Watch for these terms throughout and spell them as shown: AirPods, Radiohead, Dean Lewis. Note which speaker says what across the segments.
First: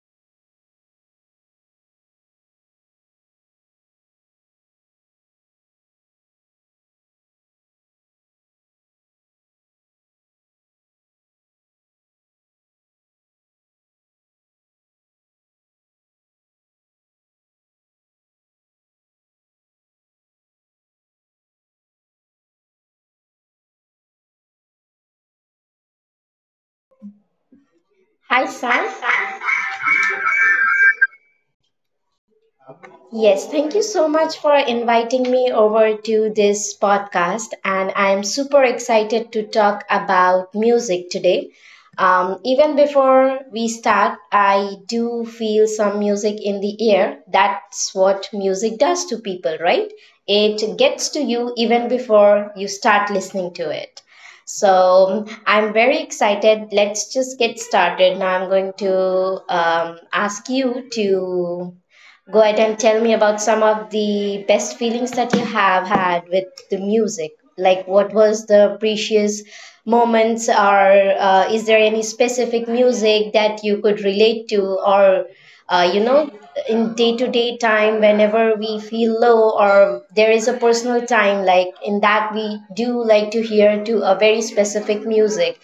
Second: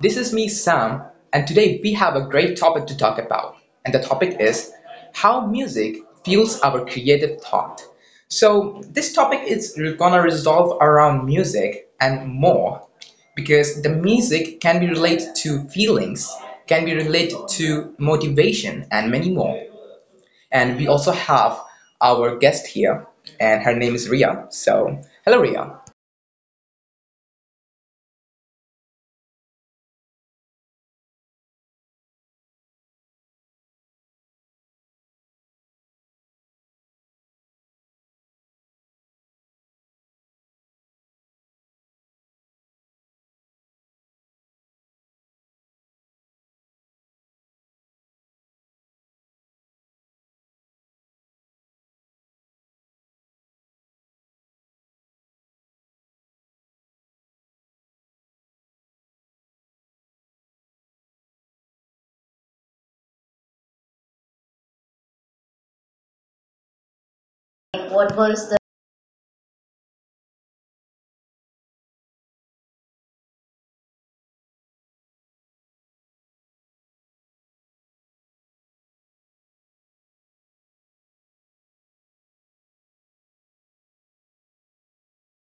Speaker 1: This is me, Sam, and today we have a great topic to talk about. And the topic is how music fuels our creative thought. So, this topic is gonna resolve around music and more because the music can be related to feelings, can be related to motivation, and many more. And we also have our guest here, and her name is Ria. So, hello, Ria.
Speaker 2: Hi, Sam. Yes, thank you so much for inviting me over to this podcast. And I'm super excited to talk about music today. Even before we start, I do feel some music in the air. That's what music does to people, right? It gets to you even before you start listening to it. So I'm very excited. Let's just get started. Now I'm going to ask you to go ahead and tell me about some of the best feelings that you have had with the music. Like, what
Speaker 1: What
Speaker 2: was
Speaker 1: was
Speaker 2: the precious moments, or is there any specific music that you could relate to, or uh, you know, in day to day time, whenever we feel low, or there is a personal time, like in that we do like to hear to a very specific music,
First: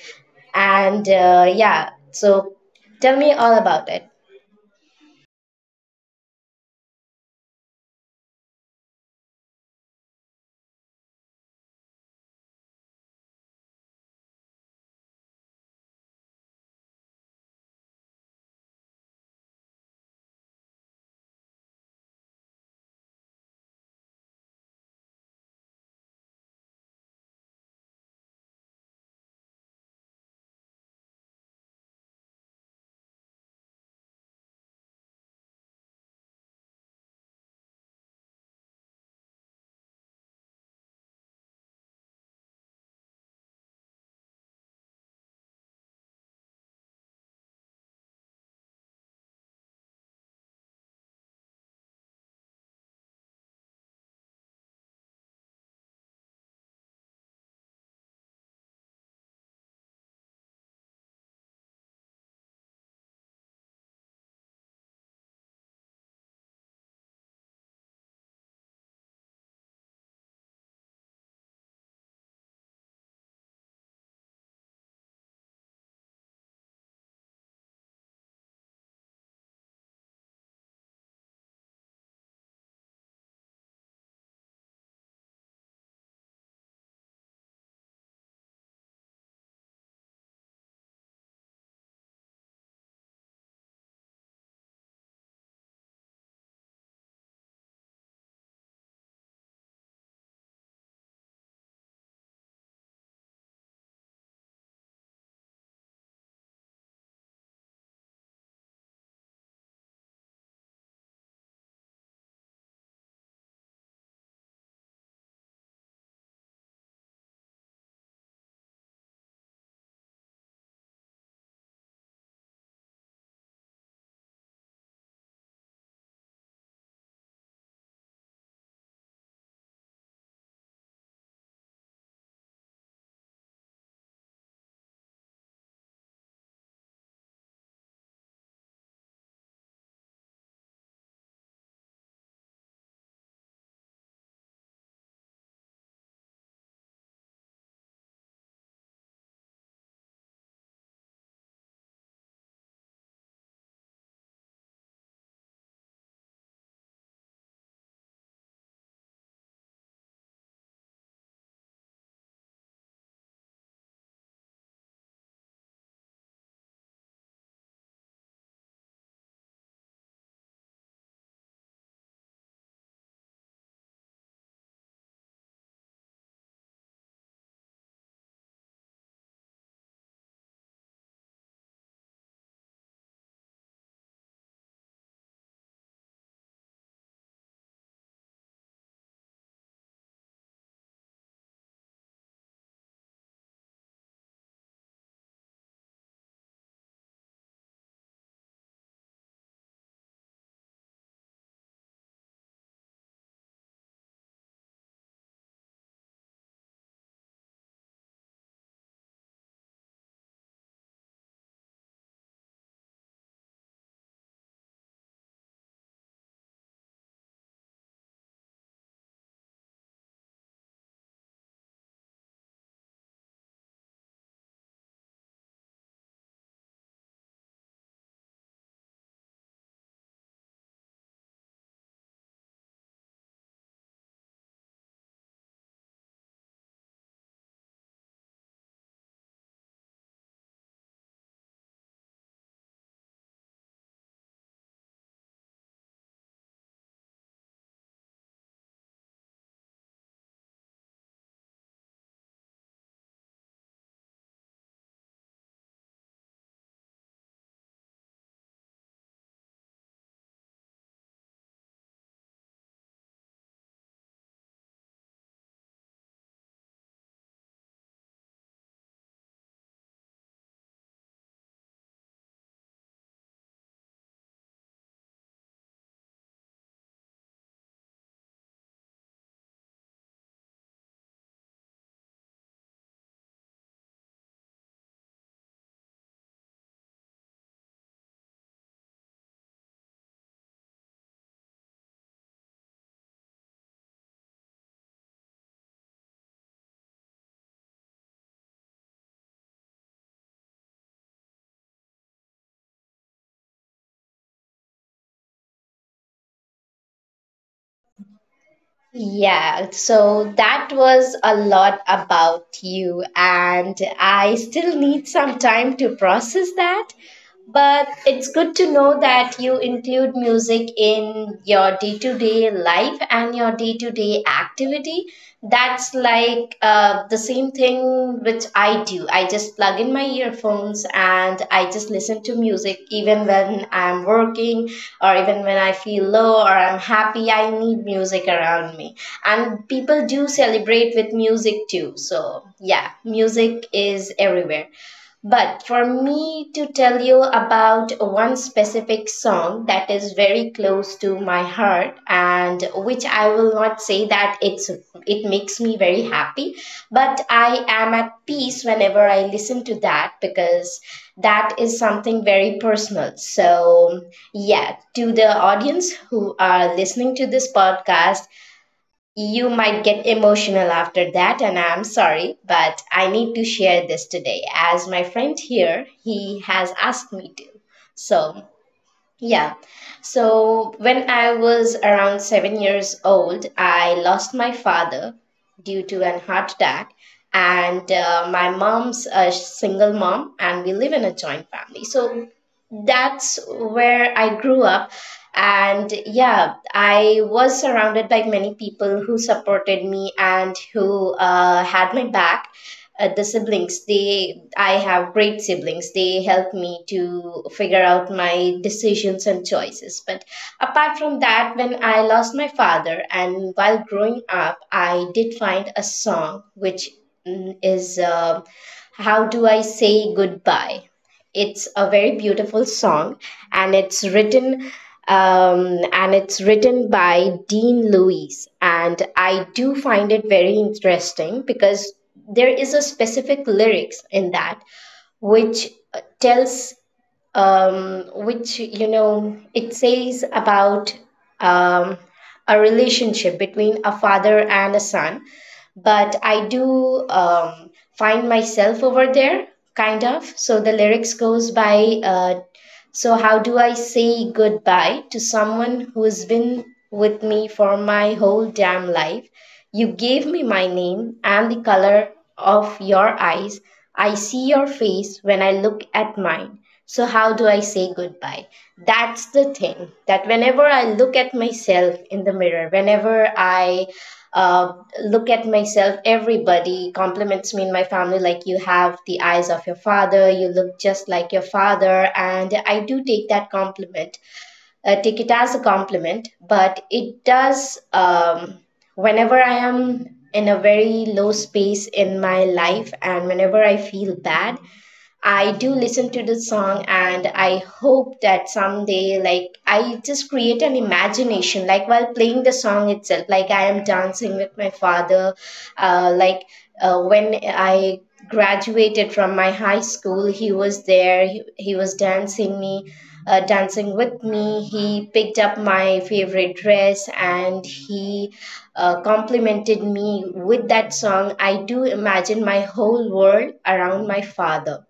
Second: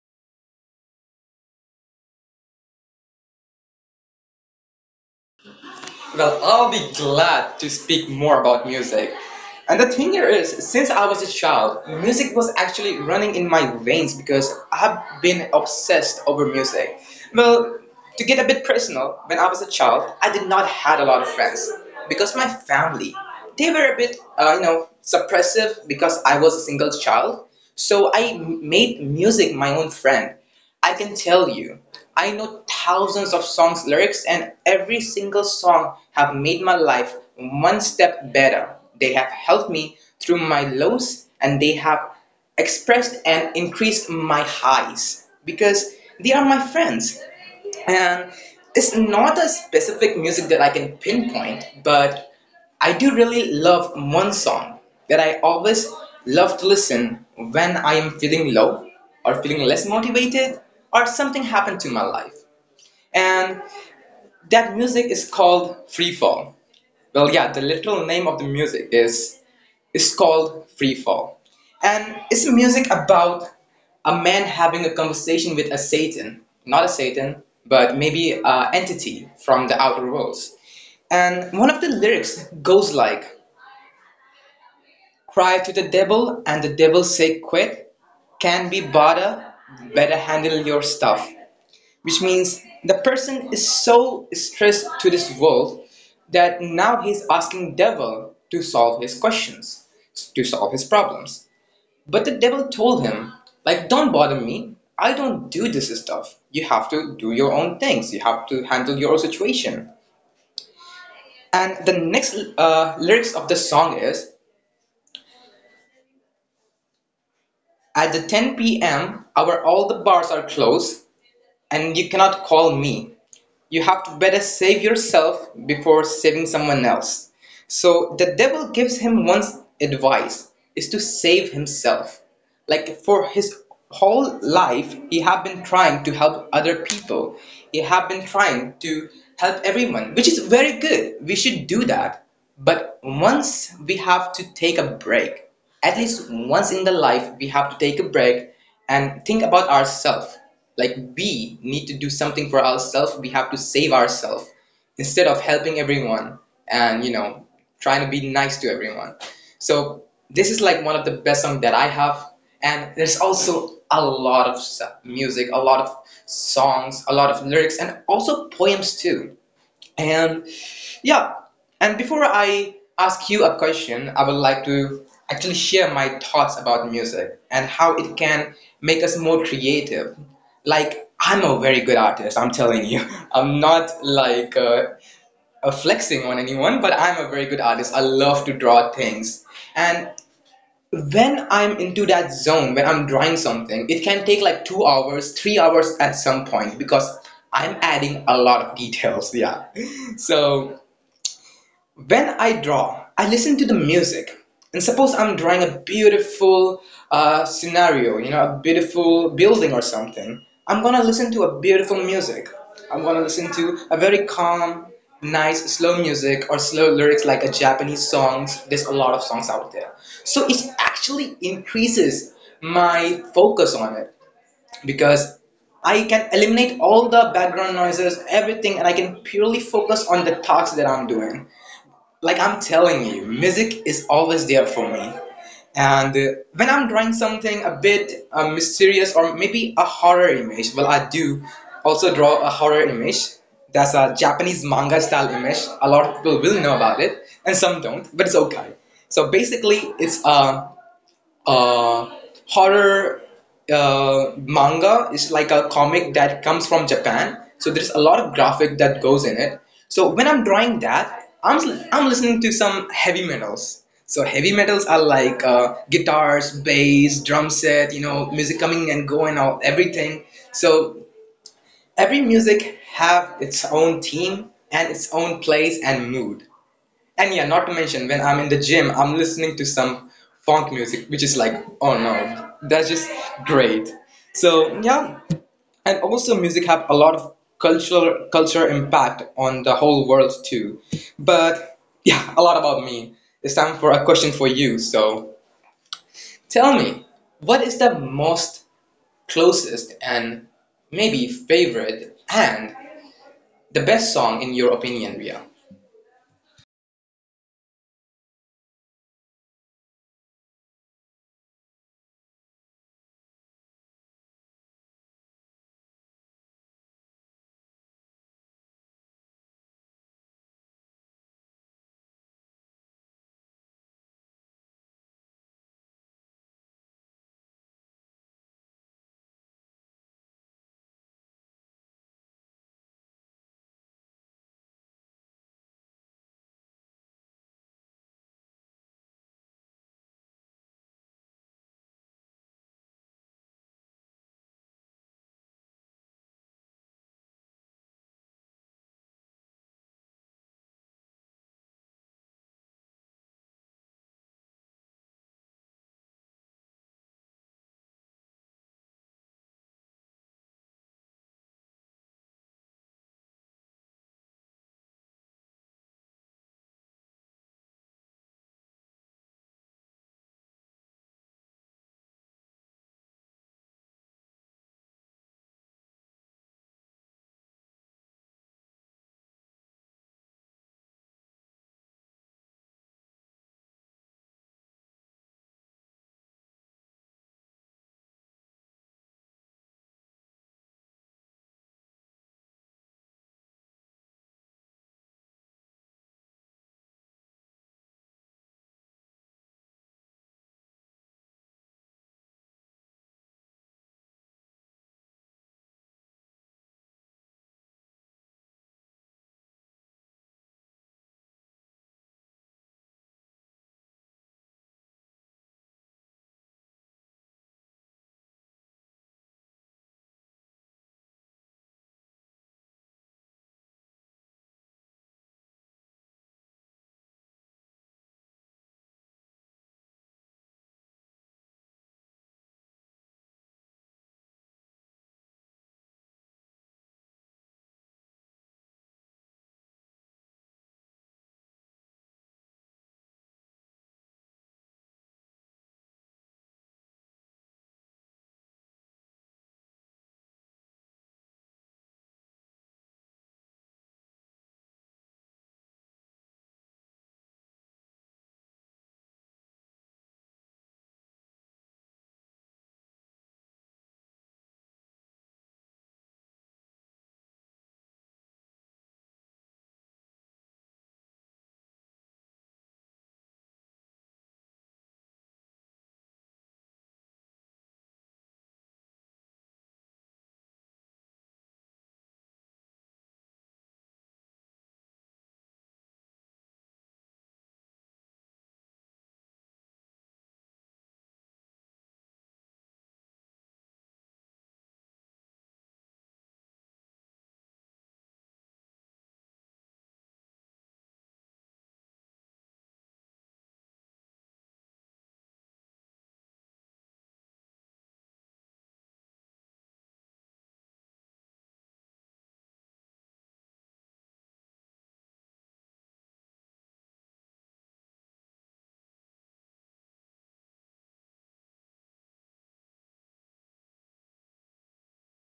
Speaker 2: so tell me all about it.
Speaker 1: Well, I'll be glad to speak more about music. And the thing here is, since I was a child, music was actually running in my veins because I've been obsessed over music. Well, to get a bit personal, when I was a child, I did not had a lot of friends because my family, they were a bit, suppressive because I was a single child. So I made music my own friend. I can tell you, I know thousands of songs lyrics and every single song have made my life one step better. They have helped me through my lows and they have expressed and increased my highs because they are my friends. And it's not a specific music that I can pinpoint, but I do really love one song that I always love to listen when I am feeling low or feeling less motivated or something happened to my life, and that music is called free fall. Well, yeah, the literal name of the music is called free fall. And it's a music about a man having a conversation with a satan, not a satan, but maybe a entity from the outer worlds. And one of the lyrics goes like, cry to the devil and the devil say quit, can be bother, better handle your stuff. Which means the person is so stressed to this world that now he's asking devil to solve his questions, to solve his problems. But the devil told him, like, don't bother me, I don't do this stuff, you have to do your own things, you have to handle your own situation. And the next lyrics of the song is, at the 10 p.m our all the bars are closed and you cannot call me, you have to better save yourself before saving someone else. So the devil gives him one advice, is to save himself. Like, for his whole life, he have been trying to help other people. He have been trying to help everyone, which is very good. We should do that. But once we have to take a break, at least once in the life, we have to take a break and think about ourselves. Like, we need to do something for ourselves. We have to save ourselves instead of helping everyone and, you know, trying to be nice to everyone. So this is like one of the best songs that I have, and there's also a lot of music, a lot of songs, a lot of lyrics, and also poems too. And yeah, and before I ask you a question, I would like to actually share my thoughts about music and how it can make us more creative. Like, I'm a very good artist, I'm telling you. I'm not like flexing on anyone, but I'm a very good artist. I love to draw things. And when I'm into that zone, when I'm drawing something, it can take like 2 hours, 3 hours at some point because I'm adding a lot of details. Yeah. So when I draw, I listen to the music. And suppose I'm drawing a beautiful scenario, you know, a beautiful building or something. I'm gonna listen to a beautiful music. I'm gonna listen to a very calm, nice, slow music or slow lyrics like a Japanese songs. There's a lot of songs out there. So it actually increases my focus on it because I can eliminate all the background noises, everything, and I can purely focus on the tasks that I'm doing. Like, I'm telling you, music is always there for me. And when I'm drawing something a bit mysterious or maybe a horror image, well, I do also draw a horror image. That's a Japanese manga style image. A lot of people will know about it, and some don't, but it's okay. So basically, it's a uh, horror manga is like a comic that comes from Japan, so there's a lot of graphic that goes in it. So when I'm drawing that, I'm listening to some heavy metals. So heavy metals are like guitars, bass, drum set, you know, music coming and going, all everything. So every music have its own theme and its own place and mood. And yeah, not to mention, when I'm in the gym, I'm listening to some funk music, which is like, oh no, that's just great. So yeah, and also music have a lot of cultural culture impact on the whole world too. But yeah, a lot about me. It's time for a question for you. So tell me, what is the most closest and maybe favorite and the best song in your opinion, Ria?
Speaker 2: Yeah, so that was a lot about you, and I still need some time to process that. But it's good to know that you include music in your day to day life and your day to day activity. That's like the same thing which I do. I just plug in my earphones and I just listen to music even when I'm working or even when I feel low or I'm happy. I need music around me. And people do celebrate with music too. So, yeah, music is everywhere. But for me to tell you about one specific song that is very close to my heart and which I will not say that it makes me very happy, but I am at peace whenever I listen to that because that is something very personal. So yeah, to the audience who are listening to this podcast, you might get emotional after that, and I'm sorry, but I need to share this today as my friend here, he has asked me to. So, yeah. So when I was around 7 years old, I lost my father due to an heart attack, and my mom's a single mom, and we live in a joint family. So that's where I grew up. And yeah, I was surrounded by many people who supported me and who had my back, the siblings, they I have great siblings, they help me to figure out my decisions and choices, but apart from that, when I lost my father and while growing up, I did find a song which mm, is how do I say goodbye. It's a very beautiful song, and it's written and it's written by Dean Lewis. And I do find it very interesting because there is a specific lyrics in that which tells, which, you know, it says about, um, a relationship between a father and a son, but I do, find myself over there, kind of. So the lyrics goes by, so how do I say goodbye to someone who's been with me for my whole damn life. You gave me my name and the color of your eyes. I see your face when I look at mine. So, how do I say goodbye? That's the thing, that whenever I look at myself in the mirror, whenever I uh, look at myself, everybody compliments me in my family like, you have the eyes of your father, you look just like your father. And I do take that compliment, take it as a compliment, but it does. Whenever I am in a very low space in my life and whenever I feel bad, I do listen to the song and I hope that someday, like I just create an imagination, like while playing the song itself, like I am dancing with my father, uh, like when I graduated from my high school, he was there, he was dancing me, dancing with me, he picked up my favorite dress and he complimented me with that song. I do imagine my whole world around my father.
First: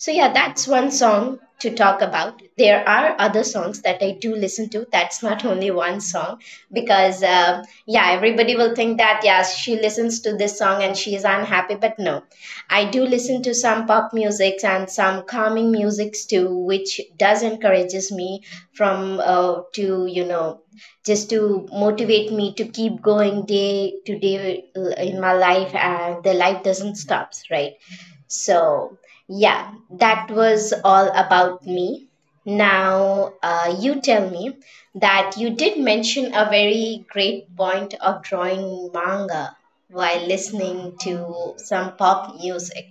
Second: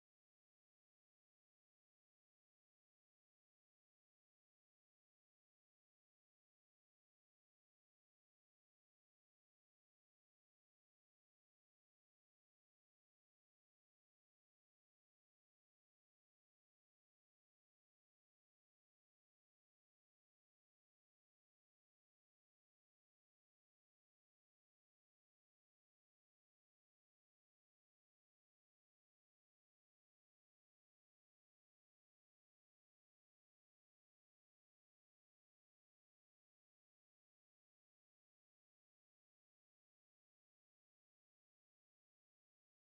Speaker 2: So, yeah, that's one song to talk about. There are other songs that I do listen to. That's not only one song because, yeah, everybody will think that, yes, she listens to this song and she is unhappy. But no, I do listen to some pop music and some calming musics too, which does encourages me from to, you know, just to motivate me to keep going day to day in my life, and the life doesn't stops, right? So, yeah, that was all about me. Now, you tell me that you did mention a very great point of drawing manga while listening to some pop music.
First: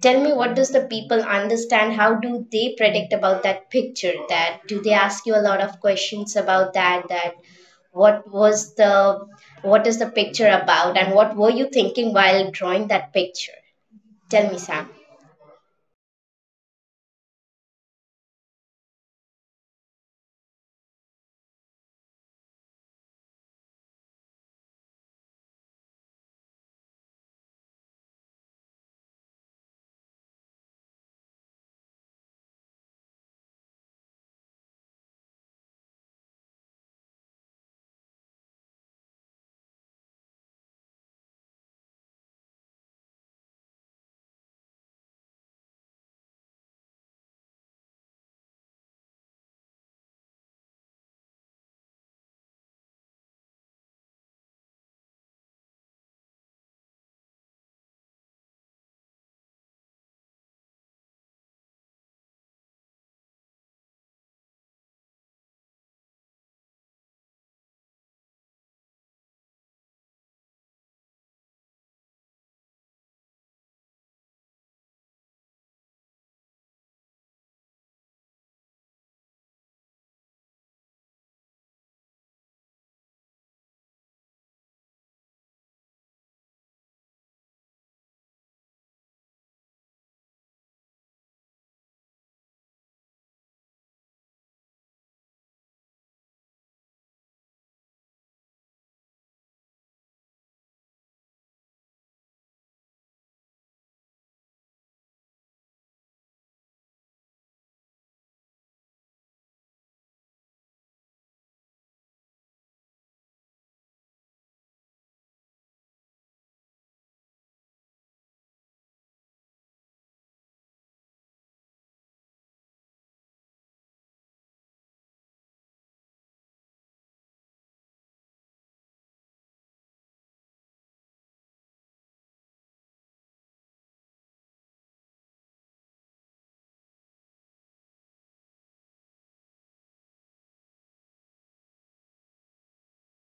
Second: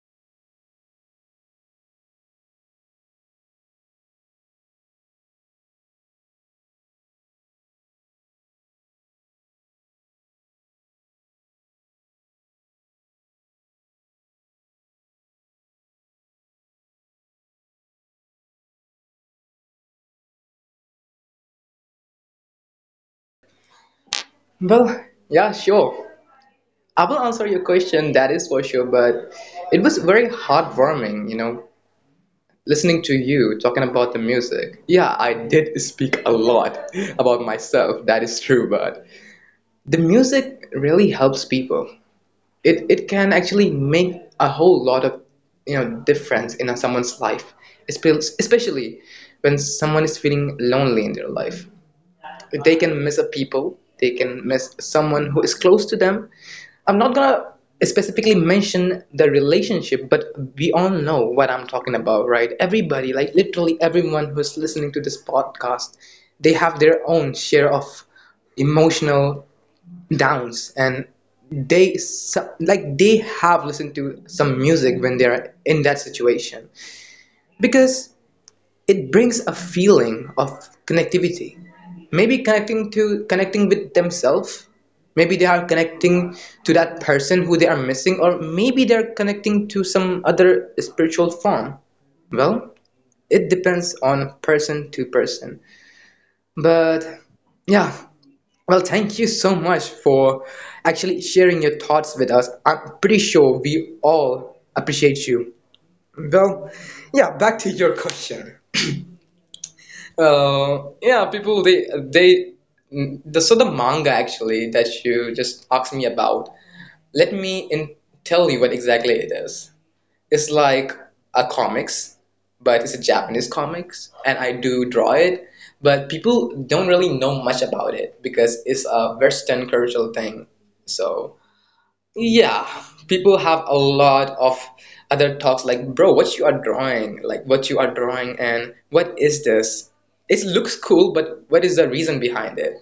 Speaker 2: Tell me, what does the people understand? How do they predict about that picture? That do they ask you a lot of questions about that? That what was the what is the picture about, and what were you thinking while drawing that picture? Tell me, Sam.
Speaker 1: Well, yeah, sure. I will answer your question, that is for sure, but it was very heartwarming, you know, listening to you talking about the music. Yeah, I did speak a lot about myself, that is true, but the music really helps people. It can actually make a whole lot of, you know, difference in someone's life, especially when someone is feeling lonely in their life. They can miss a people, they can miss someone who is close to them. I'm not gonna specifically mention the relationship, but we all know what I'm talking about, right? Everybody, like literally everyone who's listening to this podcast, they have their own share of emotional downs, and like they have listened to some music when they're in that situation, because it brings a feeling of connectivity, maybe connecting to connecting with themselves, maybe they are connecting to that person who they are missing, or maybe they're connecting to some other spiritual form. Well, it depends on person to person. But yeah, well, thank you so much for actually sharing your thoughts with us. I'm pretty sure we all appreciate you. Well, yeah, back to your question. Yeah, people they mm, the so the manga actually that you just asked me about. Let me in, Tell you what exactly it is. It's like a comics, but it's a Japanese comics, and I do draw it. But people don't really know much about it because it's a Western cultural thing. So yeah, people have a lot of other talks like, bro, what you are drawing, like what you are drawing, and what is this? It looks cool, but what is the reason behind it?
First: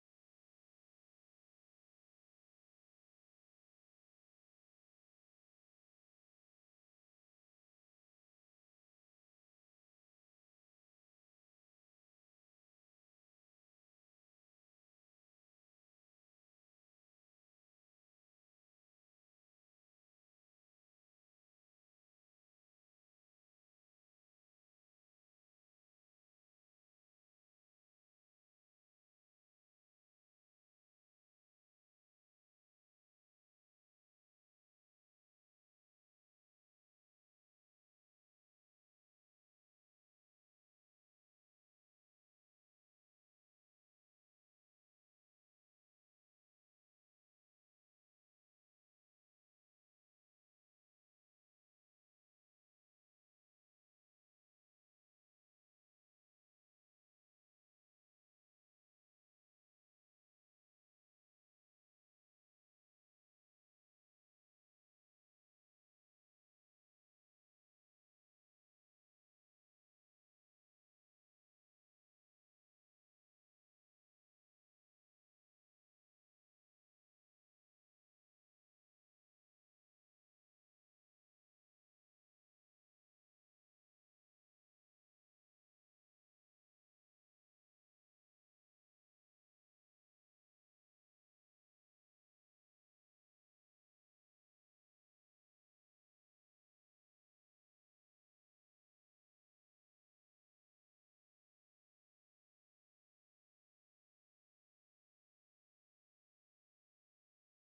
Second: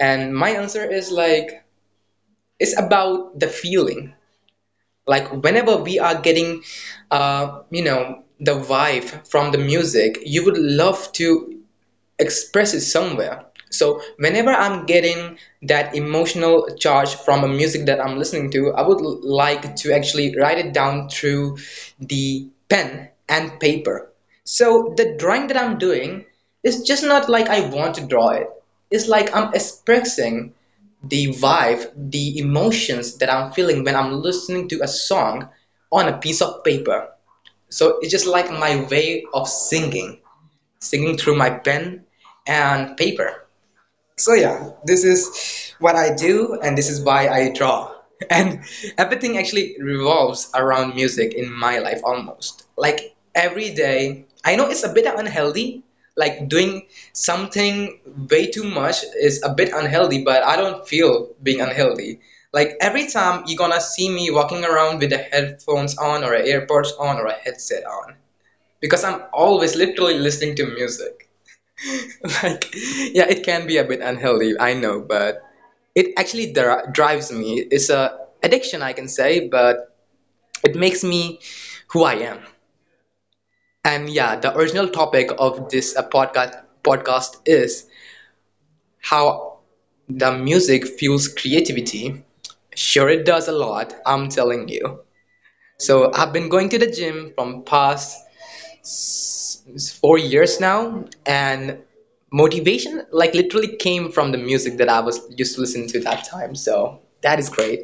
Speaker 1: And my answer is like, it's about the feeling. Like, whenever we are getting, you know, the vibe from the music, you would love to express it somewhere. So whenever I'm getting that emotional charge from a music that I'm listening to, I would like to actually write it down through the pen and paper. So the drawing that I'm doing is just not like I want to draw it. It's like I'm expressing the vibe, the emotions that I'm feeling when I'm listening to a song on a piece of paper. So it's just like my way of singing, through my pen and paper. So yeah, this is what I do and this is why I draw. And everything actually revolves around music in my life almost. Like every day, I know it's a bit unhealthy, like doing something way too much is a bit unhealthy, but I don't feel being unhealthy. Like every time you're gonna see me walking around with the headphones on or AirPods on or a headset on because I'm always literally listening to music. Like, yeah, it can be a bit unhealthy, I know, but it actually drives me. It's a addiction, I can say, but it makes me who I am. And yeah, the original topic of this podcast is how the music fuels creativity. Sure, it does a lot, I'm telling you. So I've been going to the gym from past It's 4 years now, and motivation like literally came from the music that I was used to listen to that time. So that is great.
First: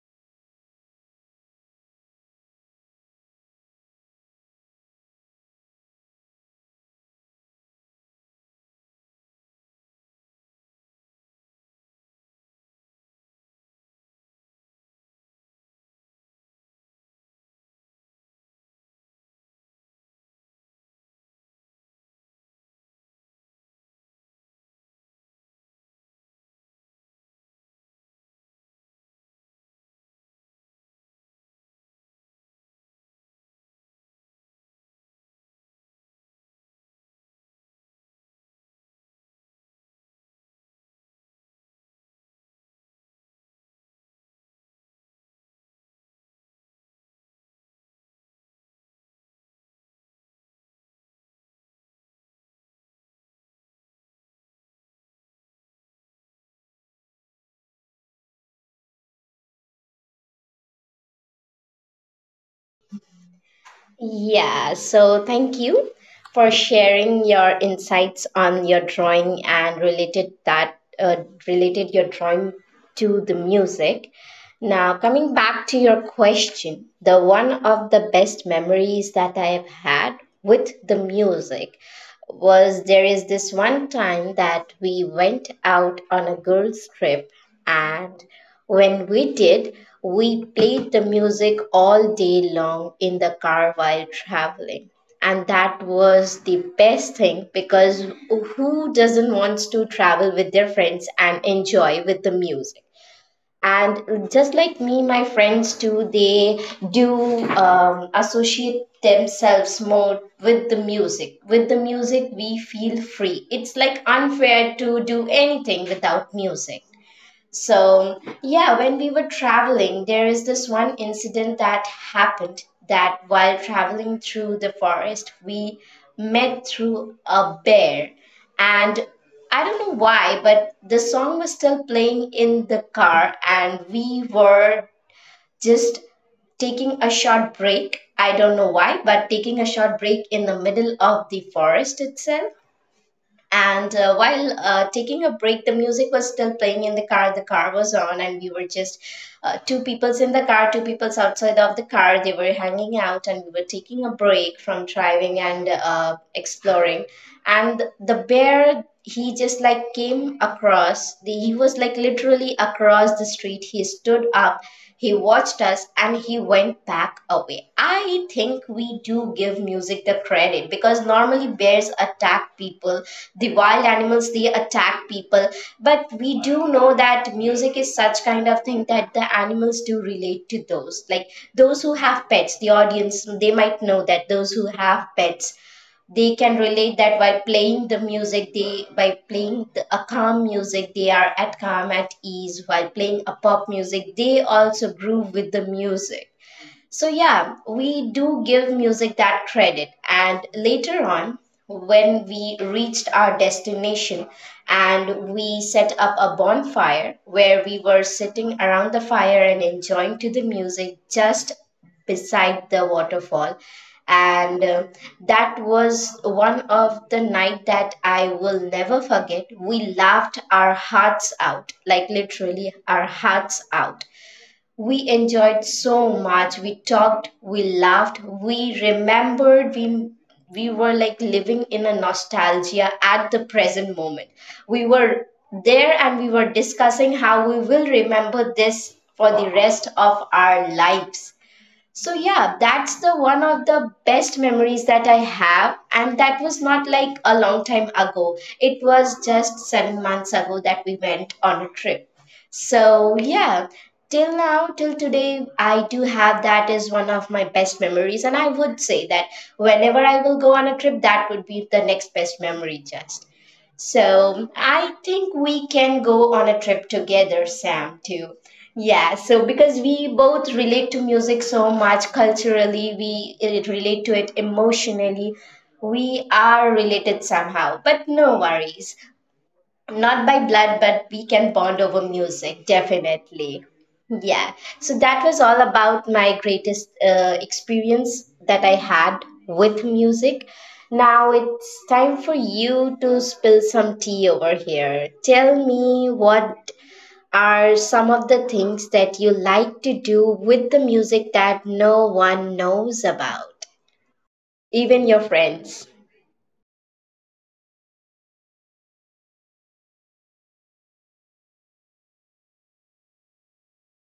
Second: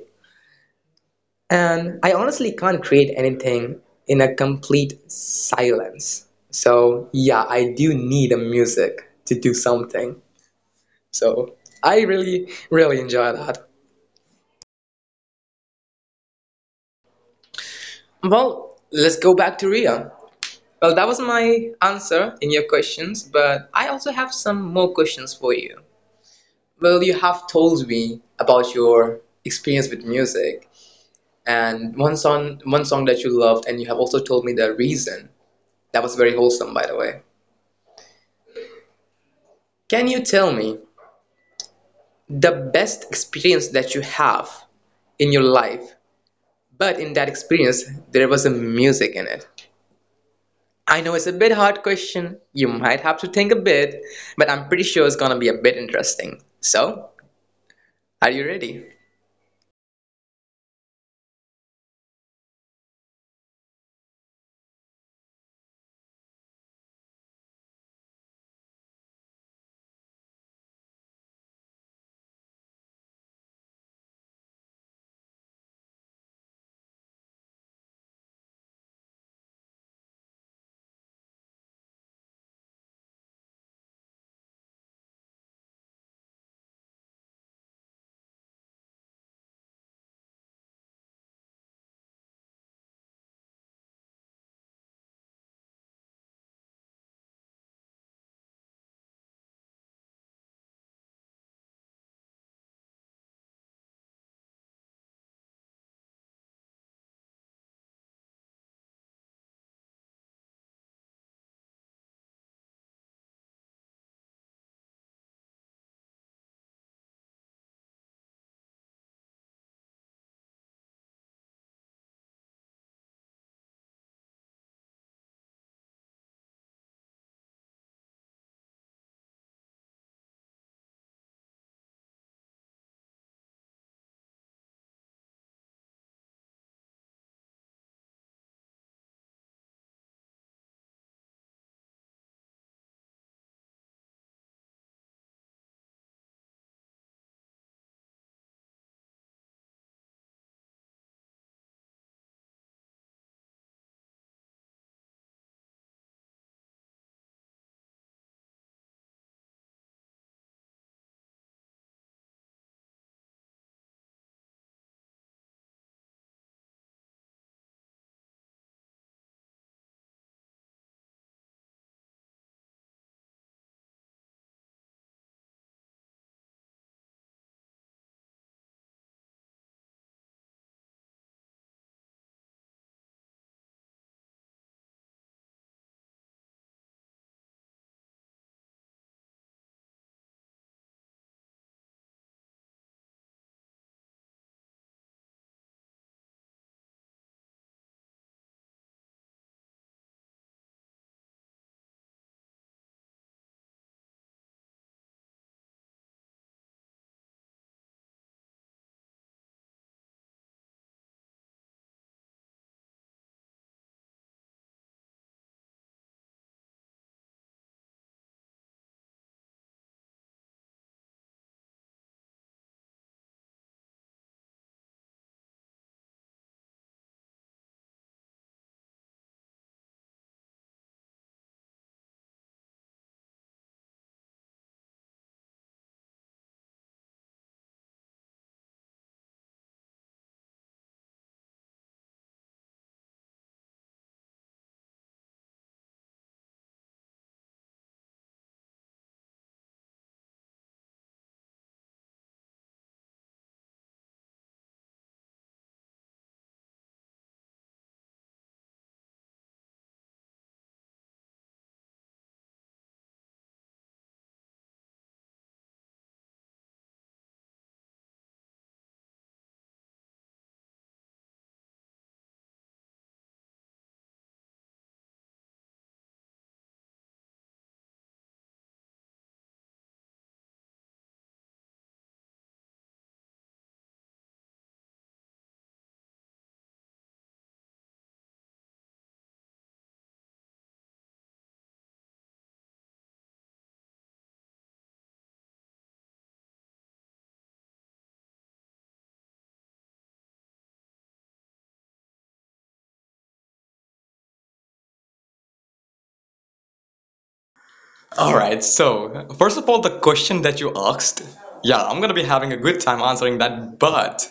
Speaker 1: And I honestly can't create anything in a complete silence. So yeah, I do need a music to do something. So I really really enjoy that. Well, let's go back to Ria. Well, that was my answer in your questions, but I also have some more questions for you. Well, you have told me about your experience with music and one song that you loved, and you have also told me the reason. That was very wholesome, by the way. Can you tell me the best experience that you have in your life, but in that experience there was a music in it? I know it's a bit hard question. You might have to think a bit, but I'm pretty sure it's going to be a bit interesting. So, are you ready?
Speaker 2: Yeah, so thank you for sharing your insights on your drawing and related your drawing to the music. Now, coming back to your question, the one of the best memories that I have had with the music was there is this one time that we went out on a girls' trip, and when we did, we played the music all day long in the car while traveling. And that was the best thing because who doesn't want to travel with their friends and enjoy with the music? And just like me, my friends too, they do associate themselves more with the music. With the music, we feel free. It's like unfair to do anything without music. So, yeah, when we were traveling, there is this one incident that happened, that while traveling through the forest, we met through a bear. And I don't know why, but the song was still playing in the car, and we were just taking a short break. I don't know why, but taking a short break in the middle of the forest itself. And while taking a break, the music was still playing in the car. The car was on, and we were just two peoples in the car, two peoples outside of the car. They were hanging out, and we were taking a break from driving and exploring. And the bear, he just like came across. He was like literally across the street. He stood up, he watched us, and he went back. I think we do give music the credit because normally bears attack people, the wild animals they attack people, but we do know that music is such kind of thing that the animals do relate to those. Like those who have pets, the audience they might know, that those who have pets, they can relate that by playing the music, they by playing the, a calm music they are at calm at ease, while playing a pop music they also groove with the music. So, yeah, we do give music that credit. And later on, when we reached our destination and we set up a bonfire where we were sitting around the fire and enjoying to the music just beside the waterfall, and that was one of the night that I will never forget. We laughed our hearts out, like literally our hearts out, we enjoyed so much. We talked, we laughed, we remembered, we were like living in a nostalgia at the present moment. We were there and we were discussing how we will remember this for the rest of our lives. So yeah, that's the one of the best memories that I have, and that was not like a long time ago. It was just 7 months ago that we went on a trip. So yeah, till now, till today, I do have that as one of my best memories, and I would say that whenever I will go on a trip, that would be the next best memory just. So I think we can go on a trip together, Sam, too. Yeah, so because we both relate to music so much culturally, we relate to it emotionally, we are related somehow. But no worries, not by blood, but we can bond over music, definitely. Yeah. So that was all about my greatest experience that I had with music. Now it's time for you to spill some tea over here. Tell me what are some of the things that you like to do with the music that no one knows about, even your friends.
Speaker 1: All right, so first of all, the question that you asked, yeah, I'm gonna be having a good time answering that, but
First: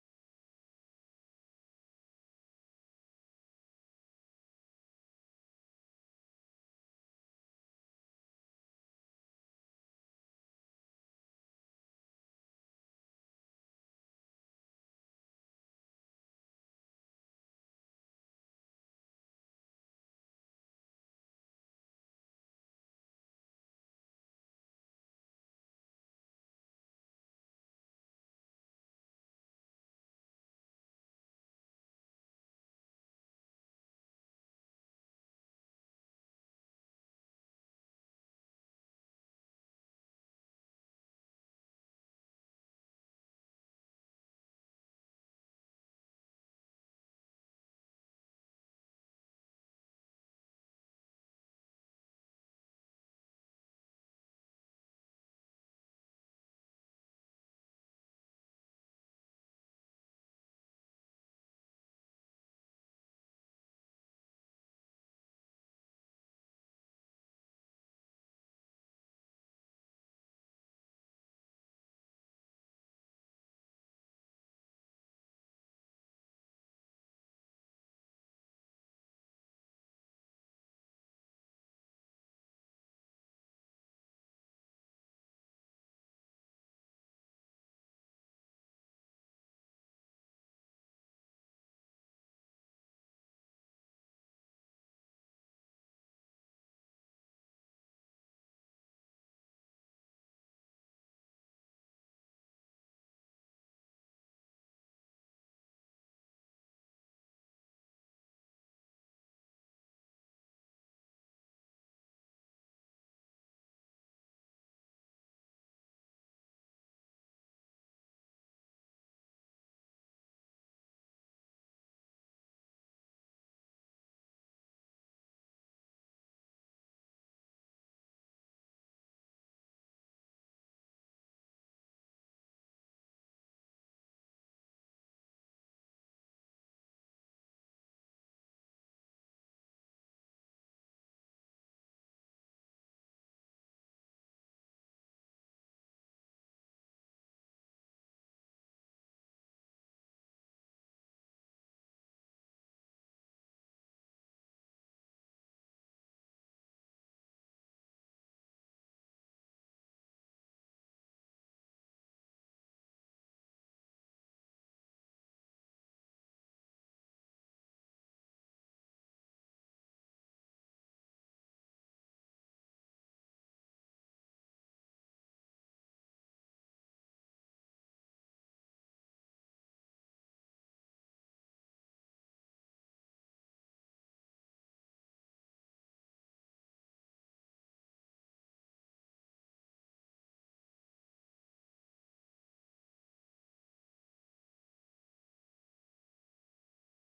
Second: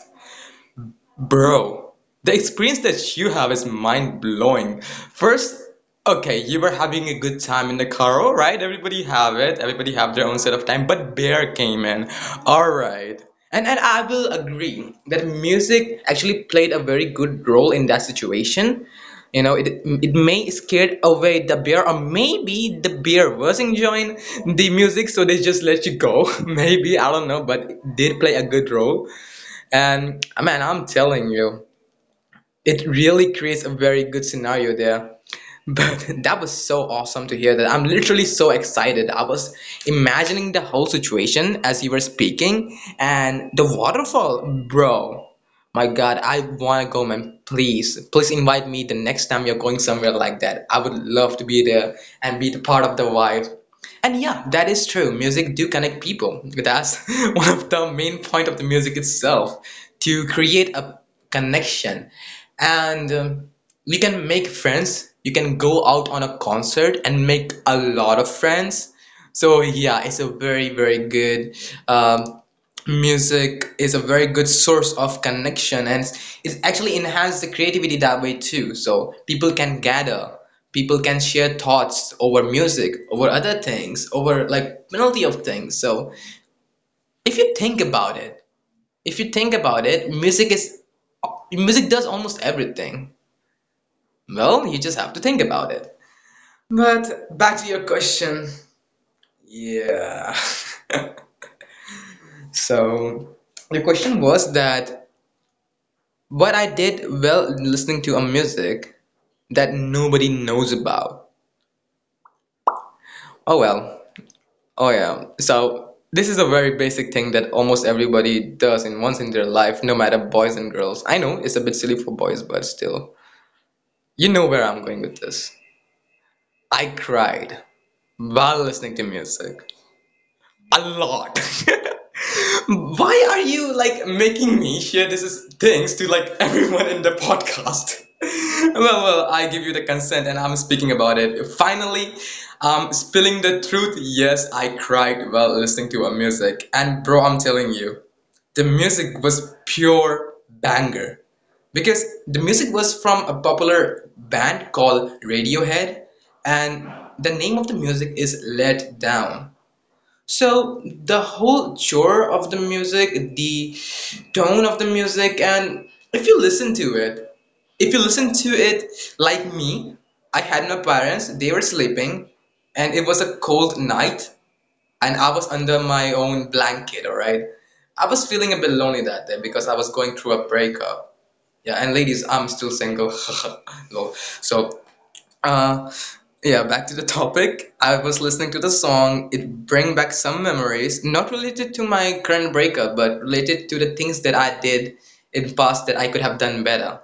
Speaker 1: bro, the experience that you have is mind-blowing. First, okay, you were having a good time in the car, all right? Everybody have it. Everybody have their own set of time, but bear came in. All right. And I will agree that music actually played a very good role in that situation. You know, it may scared away the bear, or maybe the bear was enjoying the music, so they just let you go. Maybe I don't know, but it did play a good role. And man, I'm telling you, it really creates a very good scenario there. But that was so awesome to hear that. I'm literally so excited. I was imagining the whole situation as you were speaking and the waterfall, bro. My God, I want to go, man. Please, please invite me the next time you're going somewhere like that. I would love to be there and be the part of the vibe. And yeah, that is true. Music do connect people. That's one of the main point of the music itself, to create a connection. And we can make friends. You can go out on a concert and make a lot of friends. So yeah, it's a very very good um, music is a very good source of connection and it actually enhances the creativity that way too. So people can gather, people can share thoughts over music, over other things, over like plenty of things. So if you think about it, if you think about it, music is music does almost everything. Well, you just have to think about it. But back to your question. Yeah. So the question was that what I did while listening to a music that nobody knows about. Oh well. Oh yeah. So this is a very basic thing that almost everybody does in once in their life, no matter boys and girls. I know it's a bit silly for boys, but still. You know where I'm going with this. I cried while listening to music. A lot. Why are you like making me share this things to like everyone in the podcast? Well, I give you the consent and I'm speaking about it. Finally, spilling the truth. Yes, I cried while listening to a music. And bro, I'm telling you, the music was pure banger because the music was from a popular band called Radiohead, and the name of the music is Let Down. So the whole genre of the music, the tone of the music, and if you listen to it, if you listen to it like me, I had my parents, they were sleeping, and it was a cold night, and I was under my own blanket, all right? I was feeling a bit lonely that day because I was going through a breakup. Yeah, and ladies, I'm still single. Lol. So uh, yeah, back to the topic. I was listening to the song. It bring back some memories, not related to my current breakup, but related to the things that I did in past that I could have done better.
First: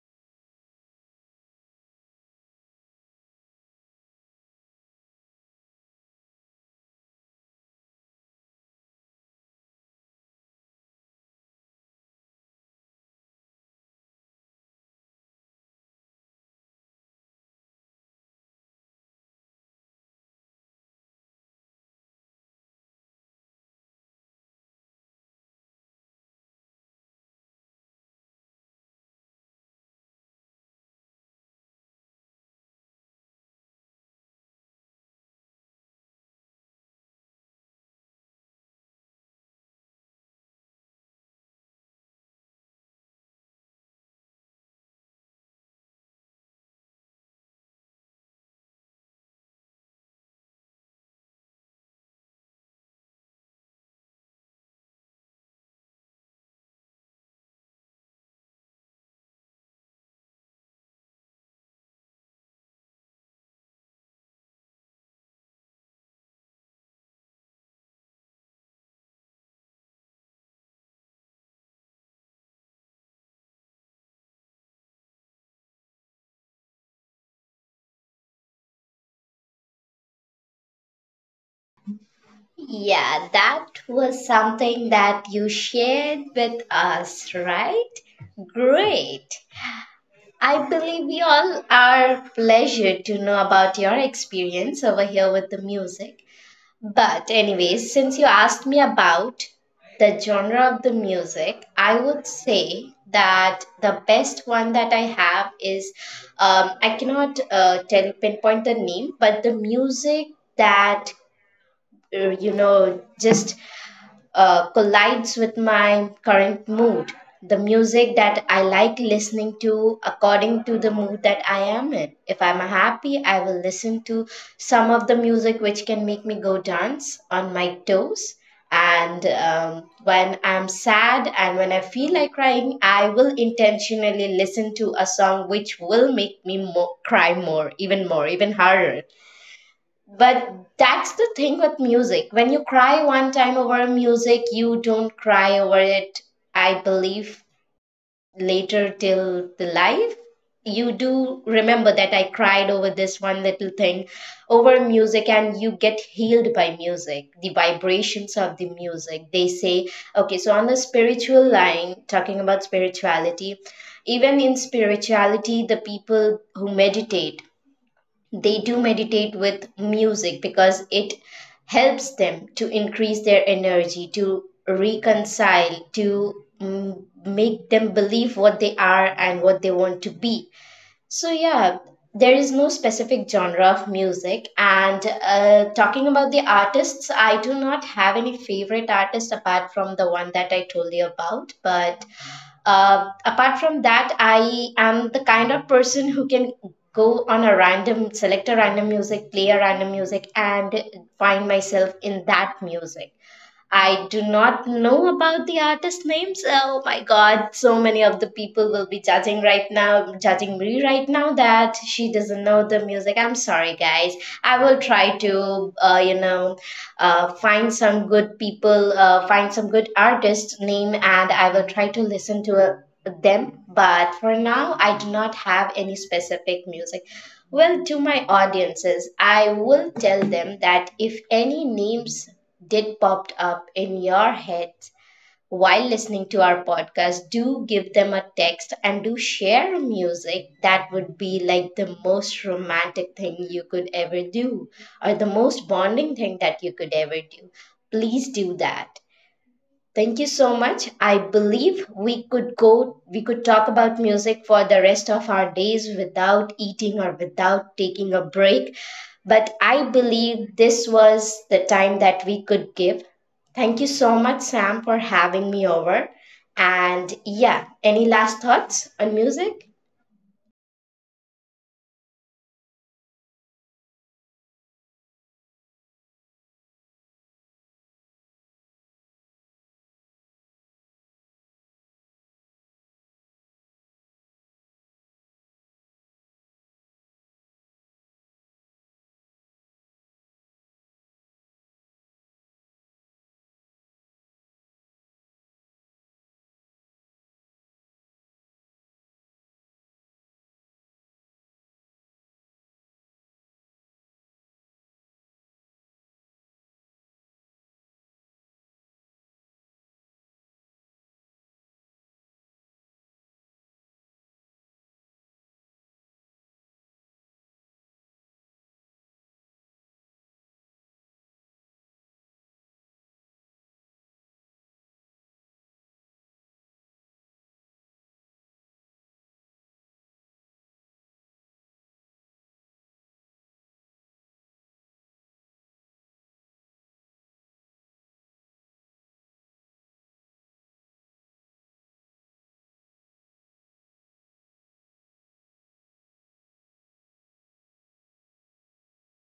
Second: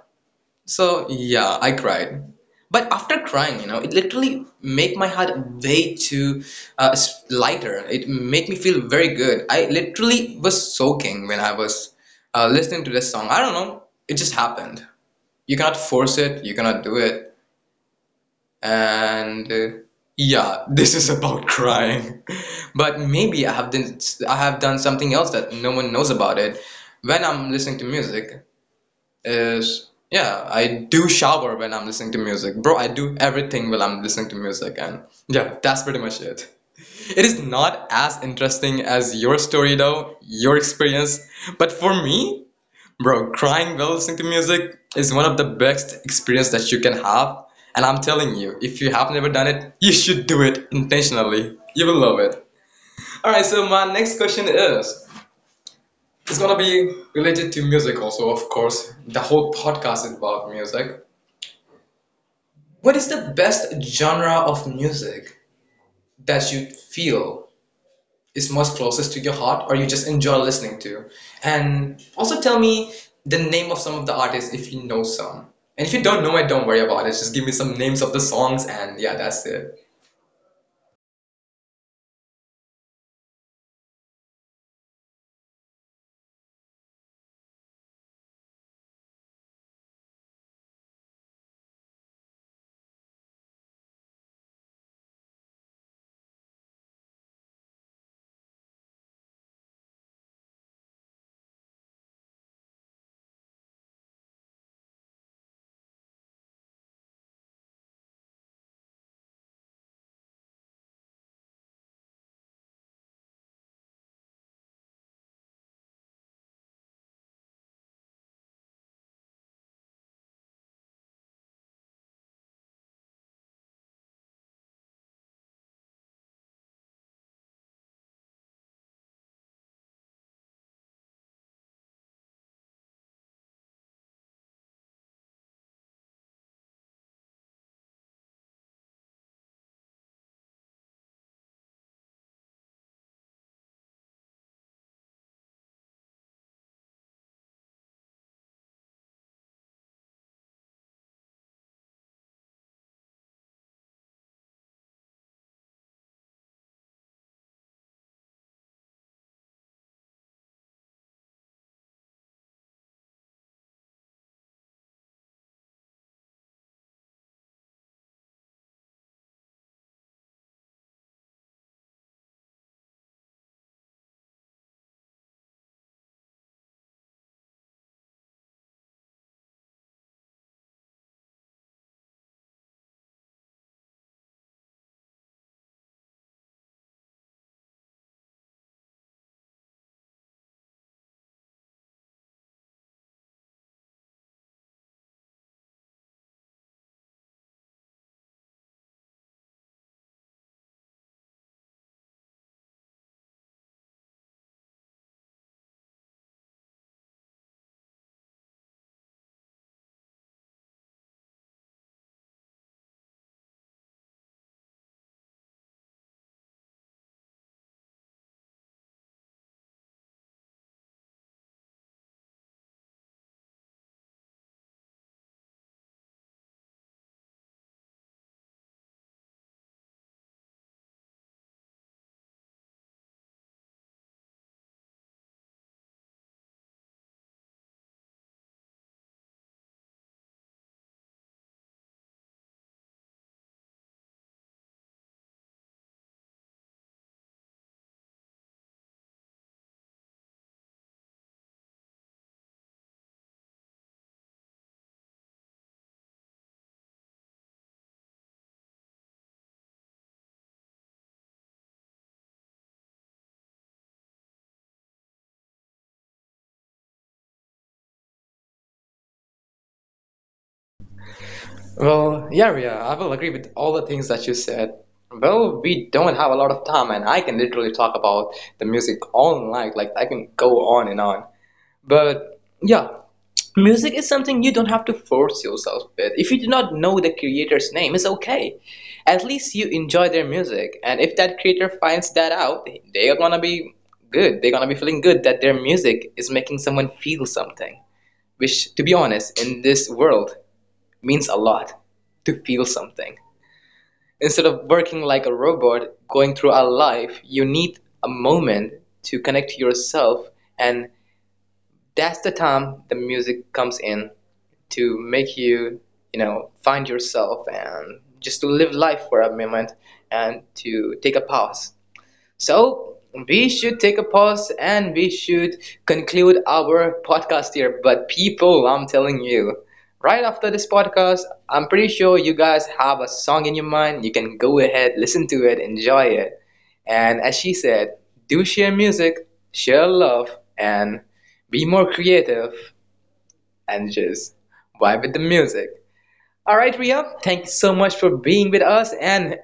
Speaker 1: So yeah, I cried. But after crying, you know, it literally make my heart way too lighter. It make me feel very good. I literally was soaking when I was listening to this song. I don't know. It just happened. You cannot force it. You cannot do it and yeah, this is about crying, but maybe I have done something else that no one knows about it when I'm listening to music. Is, yeah, I do shower when I'm listening to music, bro. I do everything while I'm listening to music. And yeah, that's pretty much it. It is not as interesting as your story, though, your experience, but for me, bro, crying while listening to music is one of the best experience that you can have. And I'm telling you, if you have never done it, you should do it intentionally. You will love it. Alright, so my next question is it's gonna be related to music also, of course. The whole podcast is about music. What is the best genre of music that you feel is most closest to your heart or you just enjoy listening to? And also tell me the name of some of the artists if you know some. And if you don't know it, don't worry about it. Just give me some names of the songs and yeah, that's it.
Speaker 2: Yeah, that was something that you shared with us, right? Great. I believe we all are pleasured to know about your experience over here with the music. But anyways, since you asked me about the genre of the music, I would say that the best one that I have is, I cannot tell pinpoint the name, but the music that you know, just collides with my current mood. The music that I like listening to according to the mood that I am in. If I'm happy, I will listen to some of the music which can make me go dance on my toes. And when I'm sad and when I feel like crying, I will intentionally listen to a song which will make me cry more, even harder. But that's the thing with music. When you cry one time over music, you don't cry over it, I believe, later till the life. You do remember that I cried over this one little thing, over music, and you get healed by music, the vibrations of the music. They say, okay, so on the spiritual line, talking about spirituality, even in spirituality, the people who meditate, they do meditate with music because it helps them to increase their energy, to reconcile, to make them believe what they are and what they want to be. So yeah, there is no specific genre of music, and talking about the artists, I do not have any favorite artist apart from the one that I told you about. But apart from that, I am the kind of person who can go on a random, select a random music, play a random music, and find myself in that music. I do not know about the artist names. Oh my god, so many of the people will be judging right now, judging me right now, that she doesn't know the music. I'm sorry, guys. I will try to, find some good people, find some good artist name, and I will try to listen to them. But for now, I do not have any specific music. Well, to my audiences, I will tell them that if any names did popped up in your head while listening to our podcast, do give them a text and do share a music. That would be like the most romantic thing you could ever do, or the most bonding thing that you could ever do. Please do that. Thank you so much. I believe we could talk about music for the rest of our days without eating or without taking a break. But I believe this was the time that we could give. Thank you so much, Sam, for having me over. And yeah, any last thoughts on music?
Speaker 1: Well, yeah, Ria, I will agree with all the things that you said. Well, we don't have a lot of time, and I can literally talk about the music all night. Like, I can go on and on. But yeah, music is something you don't have to force yourself with. If you do not know the creator's name, it's okay. At least you enjoy their music. And if that creator finds that out, they are gonna be good. They're gonna be feeling good that their music is making someone feel something. Which, to be honest, in this world means a lot to feel something. Instead of working like a robot, going through our life, you need a moment to connect to yourself, and that's the time the music comes in to make you, you know, find yourself and just to live life for a moment and to take a pause. So we should take a pause and we should conclude our podcast here. But people, I'm telling you, right after this podcast, I'm pretty sure you guys have a song in your mind. You can go ahead, listen to it, enjoy it. And as she said, do share music, share love, and be more creative and just vibe with the music. All right, Ria, thank you so much for being with us. And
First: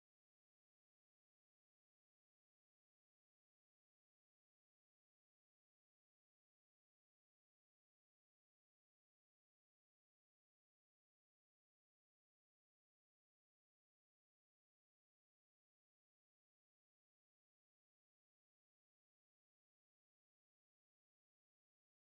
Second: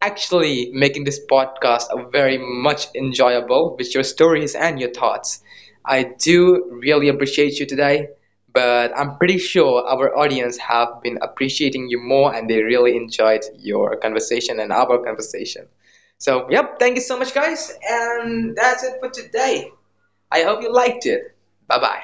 Speaker 1: actually making this podcast a very much enjoyable with your stories and your thoughts. I do really appreciate you today, but I'm pretty sure our audience have been appreciating you more and they really enjoyed your conversation and our conversation. So, yep, thank you so much, guys, and that's it for today. I hope you liked it. Bye bye.